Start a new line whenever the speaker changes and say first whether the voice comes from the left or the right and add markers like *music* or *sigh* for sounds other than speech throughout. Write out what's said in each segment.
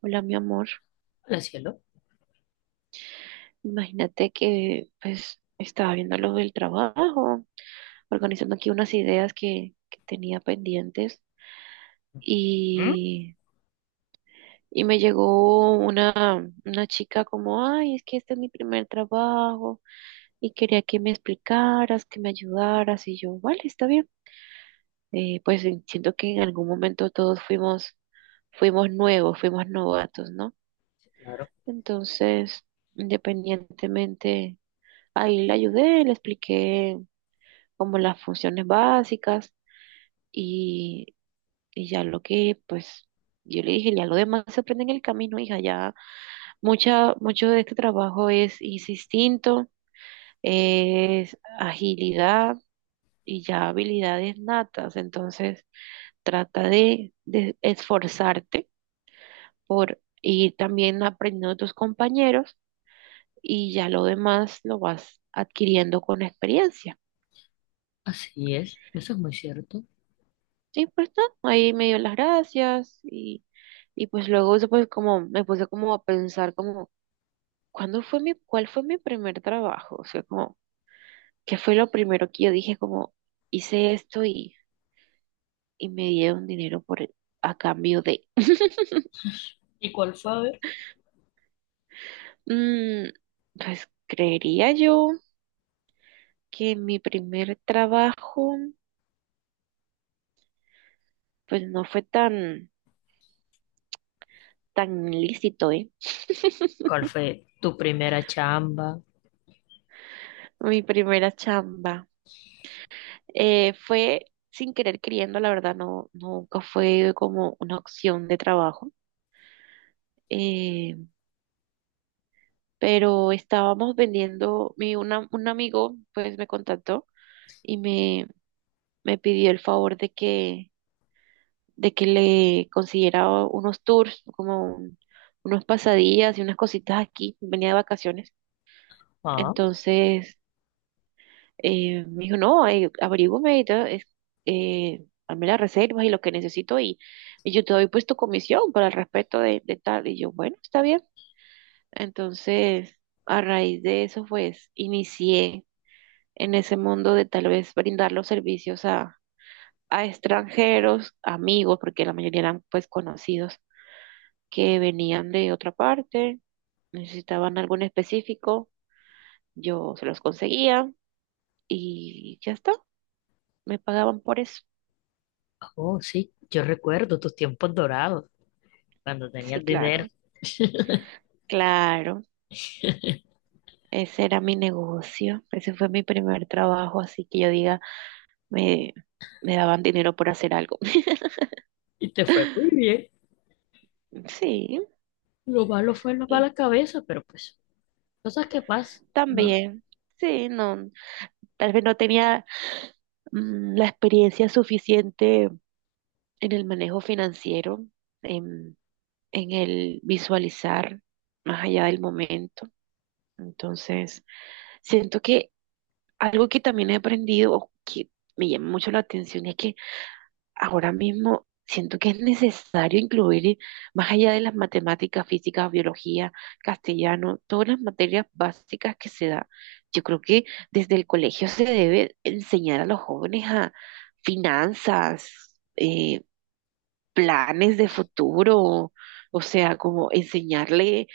right: Hola, mi amor.
left: Hola, cielo.
right: Imagínate que pues estaba viendo lo del trabajo, organizando aquí unas ideas que tenía pendientes
left: ¿Mm?
right: y, y me llegó una chica como, ay, es que este es mi primer trabajo y quería que me explicaras, que me ayudaras y yo, vale, está bien. Pues siento que en algún momento todos fuimos, nuevos, fuimos novatos, ¿no? Entonces, independientemente. Ahí le ayudé, le expliqué como las funciones básicas y, y ya pues, yo le dije, ya lo demás se aprende en el camino, hija, ya mucho de este trabajo es instinto, es agilidad y ya habilidades natas, entonces trata de esforzarte por ir también aprendiendo de tus compañeros y ya lo demás lo vas adquiriendo con experiencia.
left: Así es, eso es muy cierto.
right: Sí, pues no, ahí me dio las gracias y pues luego eso pues como me puse como a pensar como, ¿cuándo fue cuál fue mi primer trabajo? O sea, como, ¿qué fue lo primero que yo dije como, hice esto y me dieron dinero a cambio de.
left: ¿Y cuál fue? A ver.
right: Mm, pues creería yo que mi primer trabajo pues no fue tan lícito, ¿eh?
left: ¿Cuál fue tu primera chamba?
right: Mi primera chamba. Fue sin querer queriendo, la verdad, no, nunca fue como una opción de trabajo. eh, pero estábamos vendiendo, un amigo pues me contactó y me pidió el favor de que le consiguiera unos tours, como unos pasadías y unas cositas aquí. Venía de vacaciones.
left: Ah,
right: Entonces, me dijo, no, averígüeme y todo, hazme las reservas y lo que necesito y yo te doy pues tu comisión para el respeto de tal. Y yo, bueno, está bien. Entonces, a raíz de eso, pues, inicié en ese mundo de tal vez brindar los servicios a extranjeros, amigos, porque la mayoría eran pues conocidos que venían de otra parte, necesitaban algo en específico, yo se los conseguía y ya está, me pagaban por eso.
left: oh, sí, yo recuerdo tus tiempos dorados, cuando
right: Sí,
left: tenías dinero.
right: claro,
left: *laughs*
right: claro. Ese era mi negocio. Ese fue mi primer trabajo, así que yo diga, me, me daban dinero por hacer algo.
left: Y te fue
right: *laughs*
left: muy bien.
right: Sí,
left: Lo malo fue la
right: y
left: mala cabeza, pero pues, cosas que pasan, ¿no?
right: también. Sí, no, tal vez no tenía la experiencia suficiente en el manejo financiero, en, en el visualizar más allá del momento. Entonces, siento que algo que también he aprendido, o que me llama mucho la atención, es que ahora mismo siento que es necesario incluir, más allá de las matemáticas, física, biología, castellano, todas las materias básicas que se da. Yo creo que desde el colegio se debe enseñar a los jóvenes a finanzas, planes de futuro, o sea, como enseñarle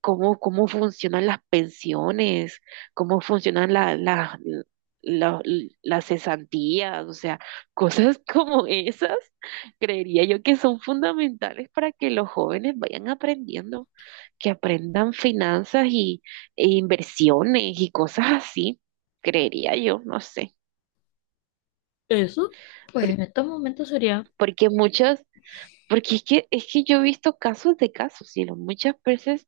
right: cómo funcionan las pensiones, cómo funcionan la- las cesantías, o sea, cosas *laughs* como esas. Creería yo que son fundamentales para que los jóvenes vayan aprendiendo, que aprendan finanzas e inversiones y cosas así, creería yo, no sé.
left: Eso, pues
right: Por-
left: en estos momentos sería,
right: porque muchas, porque es que yo he visto casos de casos, y muchas veces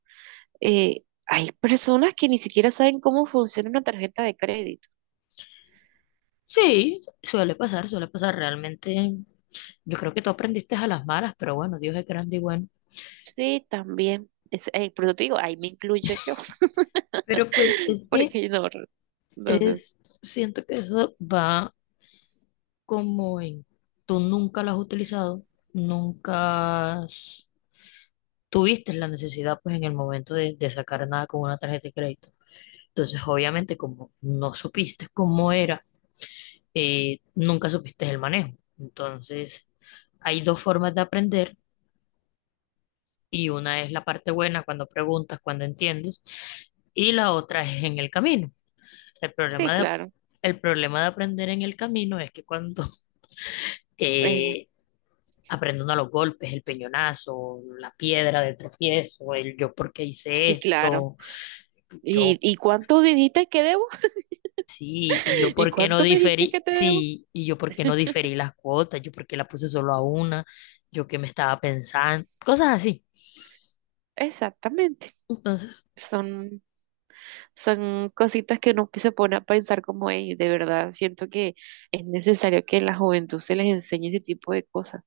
right: hay personas que ni siquiera saben cómo funciona una tarjeta de crédito.
left: sí, suele pasar realmente. Yo creo que tú aprendiste a las malas, pero bueno, Dios es grande y bueno.
right: Sí, también, por eso te digo, ahí me incluyo yo,
left: Pero pues
right: *laughs*
left: es que
right: porque no, entonces,
left: es, siento que eso va. Como en, tú nunca lo has utilizado, nunca has- tuviste la necesidad pues en el momento de sacar nada con una tarjeta de crédito. Entonces, obviamente, como no supiste cómo era, nunca supiste el manejo. Entonces, hay dos formas de aprender, y una es la parte buena cuando preguntas, cuando entiendes, y la otra es en el camino. El
right: sí,
left: problema de,
right: claro,
left: el problema de aprender en el camino es que cuando *laughs*
right: eh,
left: eh, aprendiendo a los golpes, el peñonazo, la piedra de tropiezo, el yo por qué hice
right: sí, claro.
left: esto,
right: ¿Y,
left: yo
right: y cuánto dijiste que debo?
left: sí, y yo
right: *laughs* ¿Y
left: por qué no
right: cuánto me dijiste
left: diferí,
right: que te debo?
left: sí, y yo por qué no diferí las cuotas, yo por qué la puse solo a una, yo qué me estaba pensando, cosas así.
right: Exactamente.
left: Entonces,
right: Son, Son cositas que uno se pone a pensar como "Ey, de verdad siento que es necesario que la juventud se les enseñe ese tipo de cosas,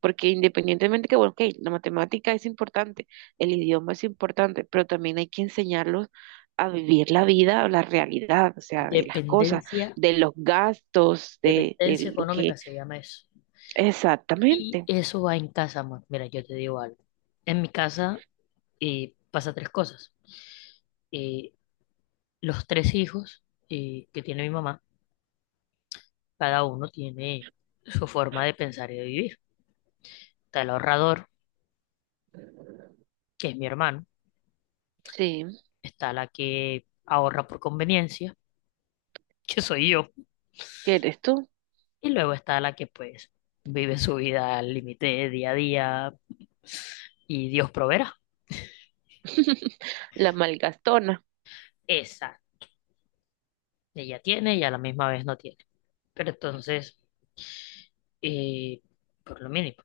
right: porque independientemente que, bueno, ok, la matemática es importante, el idioma es importante, pero también hay que enseñarlos a vivir la vida, la realidad, o sea, de las cosas,
left: dependencia,
right: de los gastos,
left: dependencia
right: de lo que.
left: económica se llama eso.
right: Exactamente,
left: Y eso va en casa, amor. Mira, yo te digo algo. En mi casa pasa tres cosas. Eh, los tres hijos que tiene mi mamá, cada uno tiene su forma de pensar y de vivir. Está el ahorrador, que es mi hermano.
right: sí,
left: Está la que ahorra por conveniencia, *laughs* que soy yo.
right: que eres tú.
left: Y luego está la que pues vive su vida al límite día a día y Dios proveerá.
right: *laughs* La malgastona.
left: Esa, ella tiene y a la misma vez no tiene. Pero entonces, eh, por lo mínimo,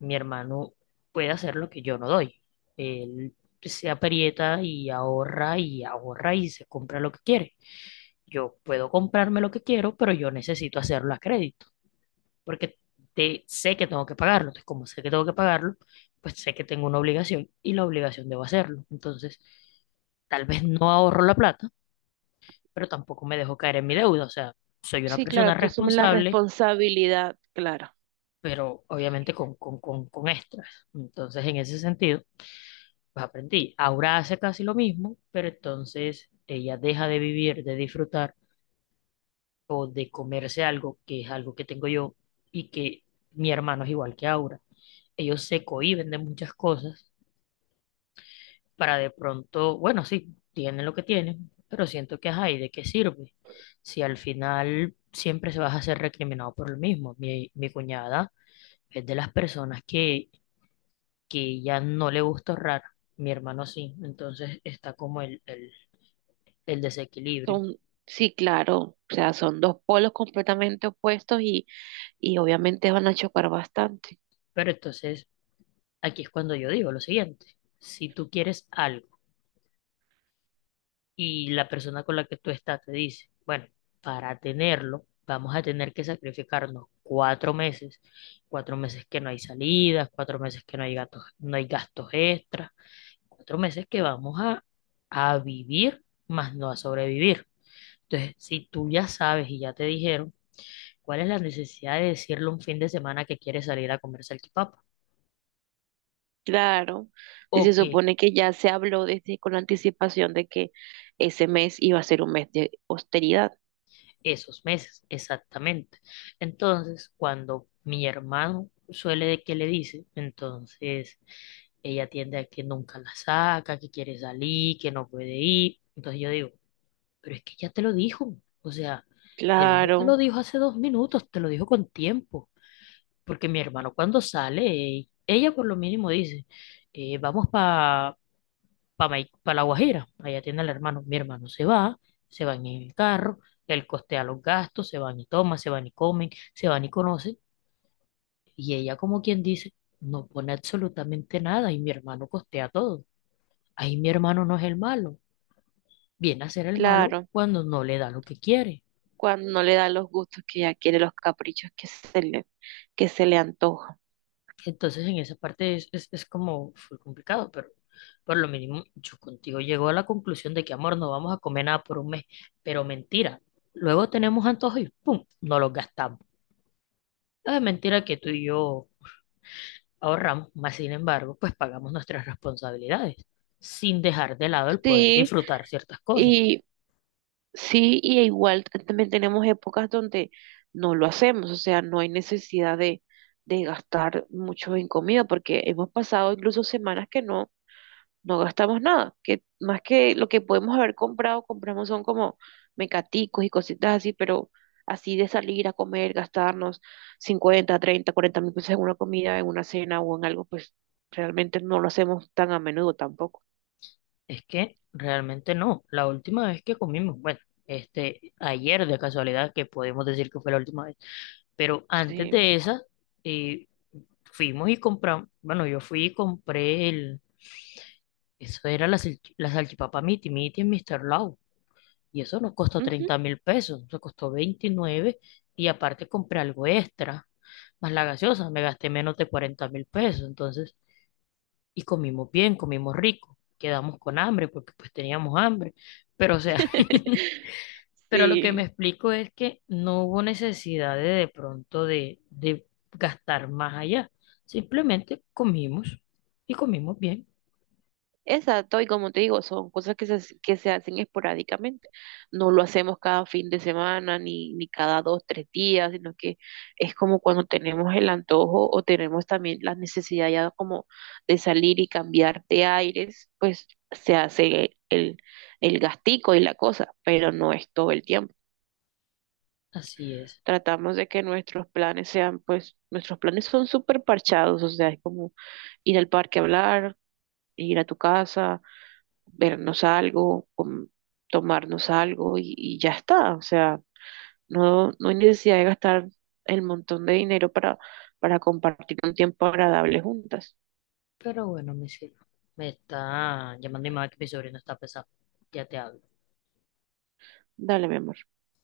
left: mi hermano puede hacer lo que yo no doy. Él se aprieta y ahorra y ahorra y se compra lo que quiere. Yo puedo comprarme lo que quiero, pero yo necesito hacerlo a crédito, porque sé que tengo que pagarlo. Entonces, como sé que tengo que pagarlo, pues sé que tengo una obligación y la obligación debo hacerlo. Entonces, tal vez no ahorro la plata, pero tampoco me dejo caer en mi deuda. O sea, soy una
right: Sí, claro,
left: persona
right: tú asumes la
left: responsable,
right: responsabilidad, claro.
left: pero obviamente con extras. Entonces, en ese sentido, pues aprendí. Ahora hace casi lo mismo, pero entonces ella deja de vivir, de disfrutar o de comerse algo, que es algo que tengo yo y que mi hermano es igual que Aura. Ellos se cohíben de muchas cosas para de pronto, bueno, sí, tienen lo que tienen, pero siento que, ajá, ¿y de qué sirve? Si al final siempre se vas a ser recriminado por lo mismo. Mi cuñada es de las personas que ya no le gusta ahorrar, mi hermano sí, entonces está como el desequilibrio.
right: Son, sí, claro, o sea, son dos polos completamente opuestos y obviamente van a chocar bastante.
left: Pero entonces aquí es cuando yo digo lo siguiente, si tú quieres algo, y la persona con la que tú estás te dice, bueno, para tenerlo vamos a tener que sacrificarnos cuatro meses que no hay salidas, cuatro meses que no hay gatos, no hay gastos extras, cuatro meses que a vivir, más no a sobrevivir. Entonces, si tú ya sabes y ya te dijeron, ¿cuál es la necesidad de decirle un fin de semana que quieres salir a comer salchipapa?
right: Claro, si
left: O
right: se
left: que
right: supone que ya se habló desde con anticipación de que ese mes iba a ser un mes de austeridad.
left: esos meses, exactamente. Entonces, cuando mi hermano suele de que le dice, entonces ella tiende a que nunca la saca, que quiere salir, que no puede ir. Entonces yo digo, pero es que ya te lo dijo. O sea, él no te
right: Claro,
left: lo dijo hace dos minutos, te lo dijo con tiempo. Porque mi hermano cuando sale, ella por lo mínimo dice, vamos para La Guajira. Allá tiene el hermano. Mi hermano se va, se van en el carro, él costea los gastos, se van y toman, se van y comen, se van y conocen. Y ella, como quien dice, no pone absolutamente nada y mi hermano costea todo. Ahí mi hermano no es el malo. Viene a ser el malo
right: claro.
left: cuando no le da lo que quiere.
right: Cuando no le da los gustos que ella quiere, los caprichos que se le antojan.
left: Entonces, en esa parte es como fue complicado, pero por lo mínimo yo contigo llego a la conclusión de que, amor, no vamos a comer nada por un mes, pero mentira. Luego tenemos antojos y ¡pum! No los gastamos. No es mentira que tú y yo ahorramos, mas sin embargo, pues pagamos nuestras responsabilidades, sin dejar de lado el poder
right: Sí,
left: disfrutar ciertas cosas.
right: y sí, y igual también tenemos épocas donde no lo hacemos, o sea, no hay necesidad de gastar mucho en comida, porque hemos pasado incluso semanas que no gastamos nada, que más que lo que podemos haber comprado, compramos son como mecaticos y cositas así, pero así de salir a comer, gastarnos 50.000, 30.000, 40.000 pesos en una comida, en una cena o en algo, pues realmente no lo hacemos tan a menudo tampoco.
left: Es que realmente no. La última vez que comimos, bueno, este, ayer de casualidad, que podemos decir que fue la última vez, pero antes
right: Sí.
left: de esa, eh, fuimos y compramos, bueno, yo fui y compré el, eso era la, la salchipapa Miti Miti en Mr. Lau. Y eso no costó
right: Ujú.
left: 30.000 pesos, eso costó veintinueve, y aparte compré algo extra, más la gaseosa, me gasté menos de 40.000 pesos. Entonces, y comimos bien, comimos rico, quedamos con hambre porque pues teníamos hambre, pero o sea, *laughs*
right: *laughs*
left: pero lo que me
right: Sí.
left: explico es que no hubo necesidad de pronto de gastar más allá, simplemente comimos y comimos bien,
right: Exacto, y como te digo, son cosas que se hacen esporádicamente. No lo hacemos cada fin de semana ni cada dos, tres días, sino que es como cuando tenemos el antojo o tenemos también la necesidad ya como de salir y cambiar de aires, pues se hace el gastico y la cosa, pero no es todo el tiempo.
left: así es,
right: Tratamos de que nuestros planes pues nuestros planes son súper parchados, o sea, es como ir al parque a hablar, ir a tu casa vernos algo, tomarnos algo y ya está. O sea, no hay necesidad de gastar el montón de dinero para compartir un tiempo agradable juntas.
left: pero bueno, mi cielo, me está llamando mi mamá que mi sobrino está pesado, ya te hablo.
right: Dale, mi amor.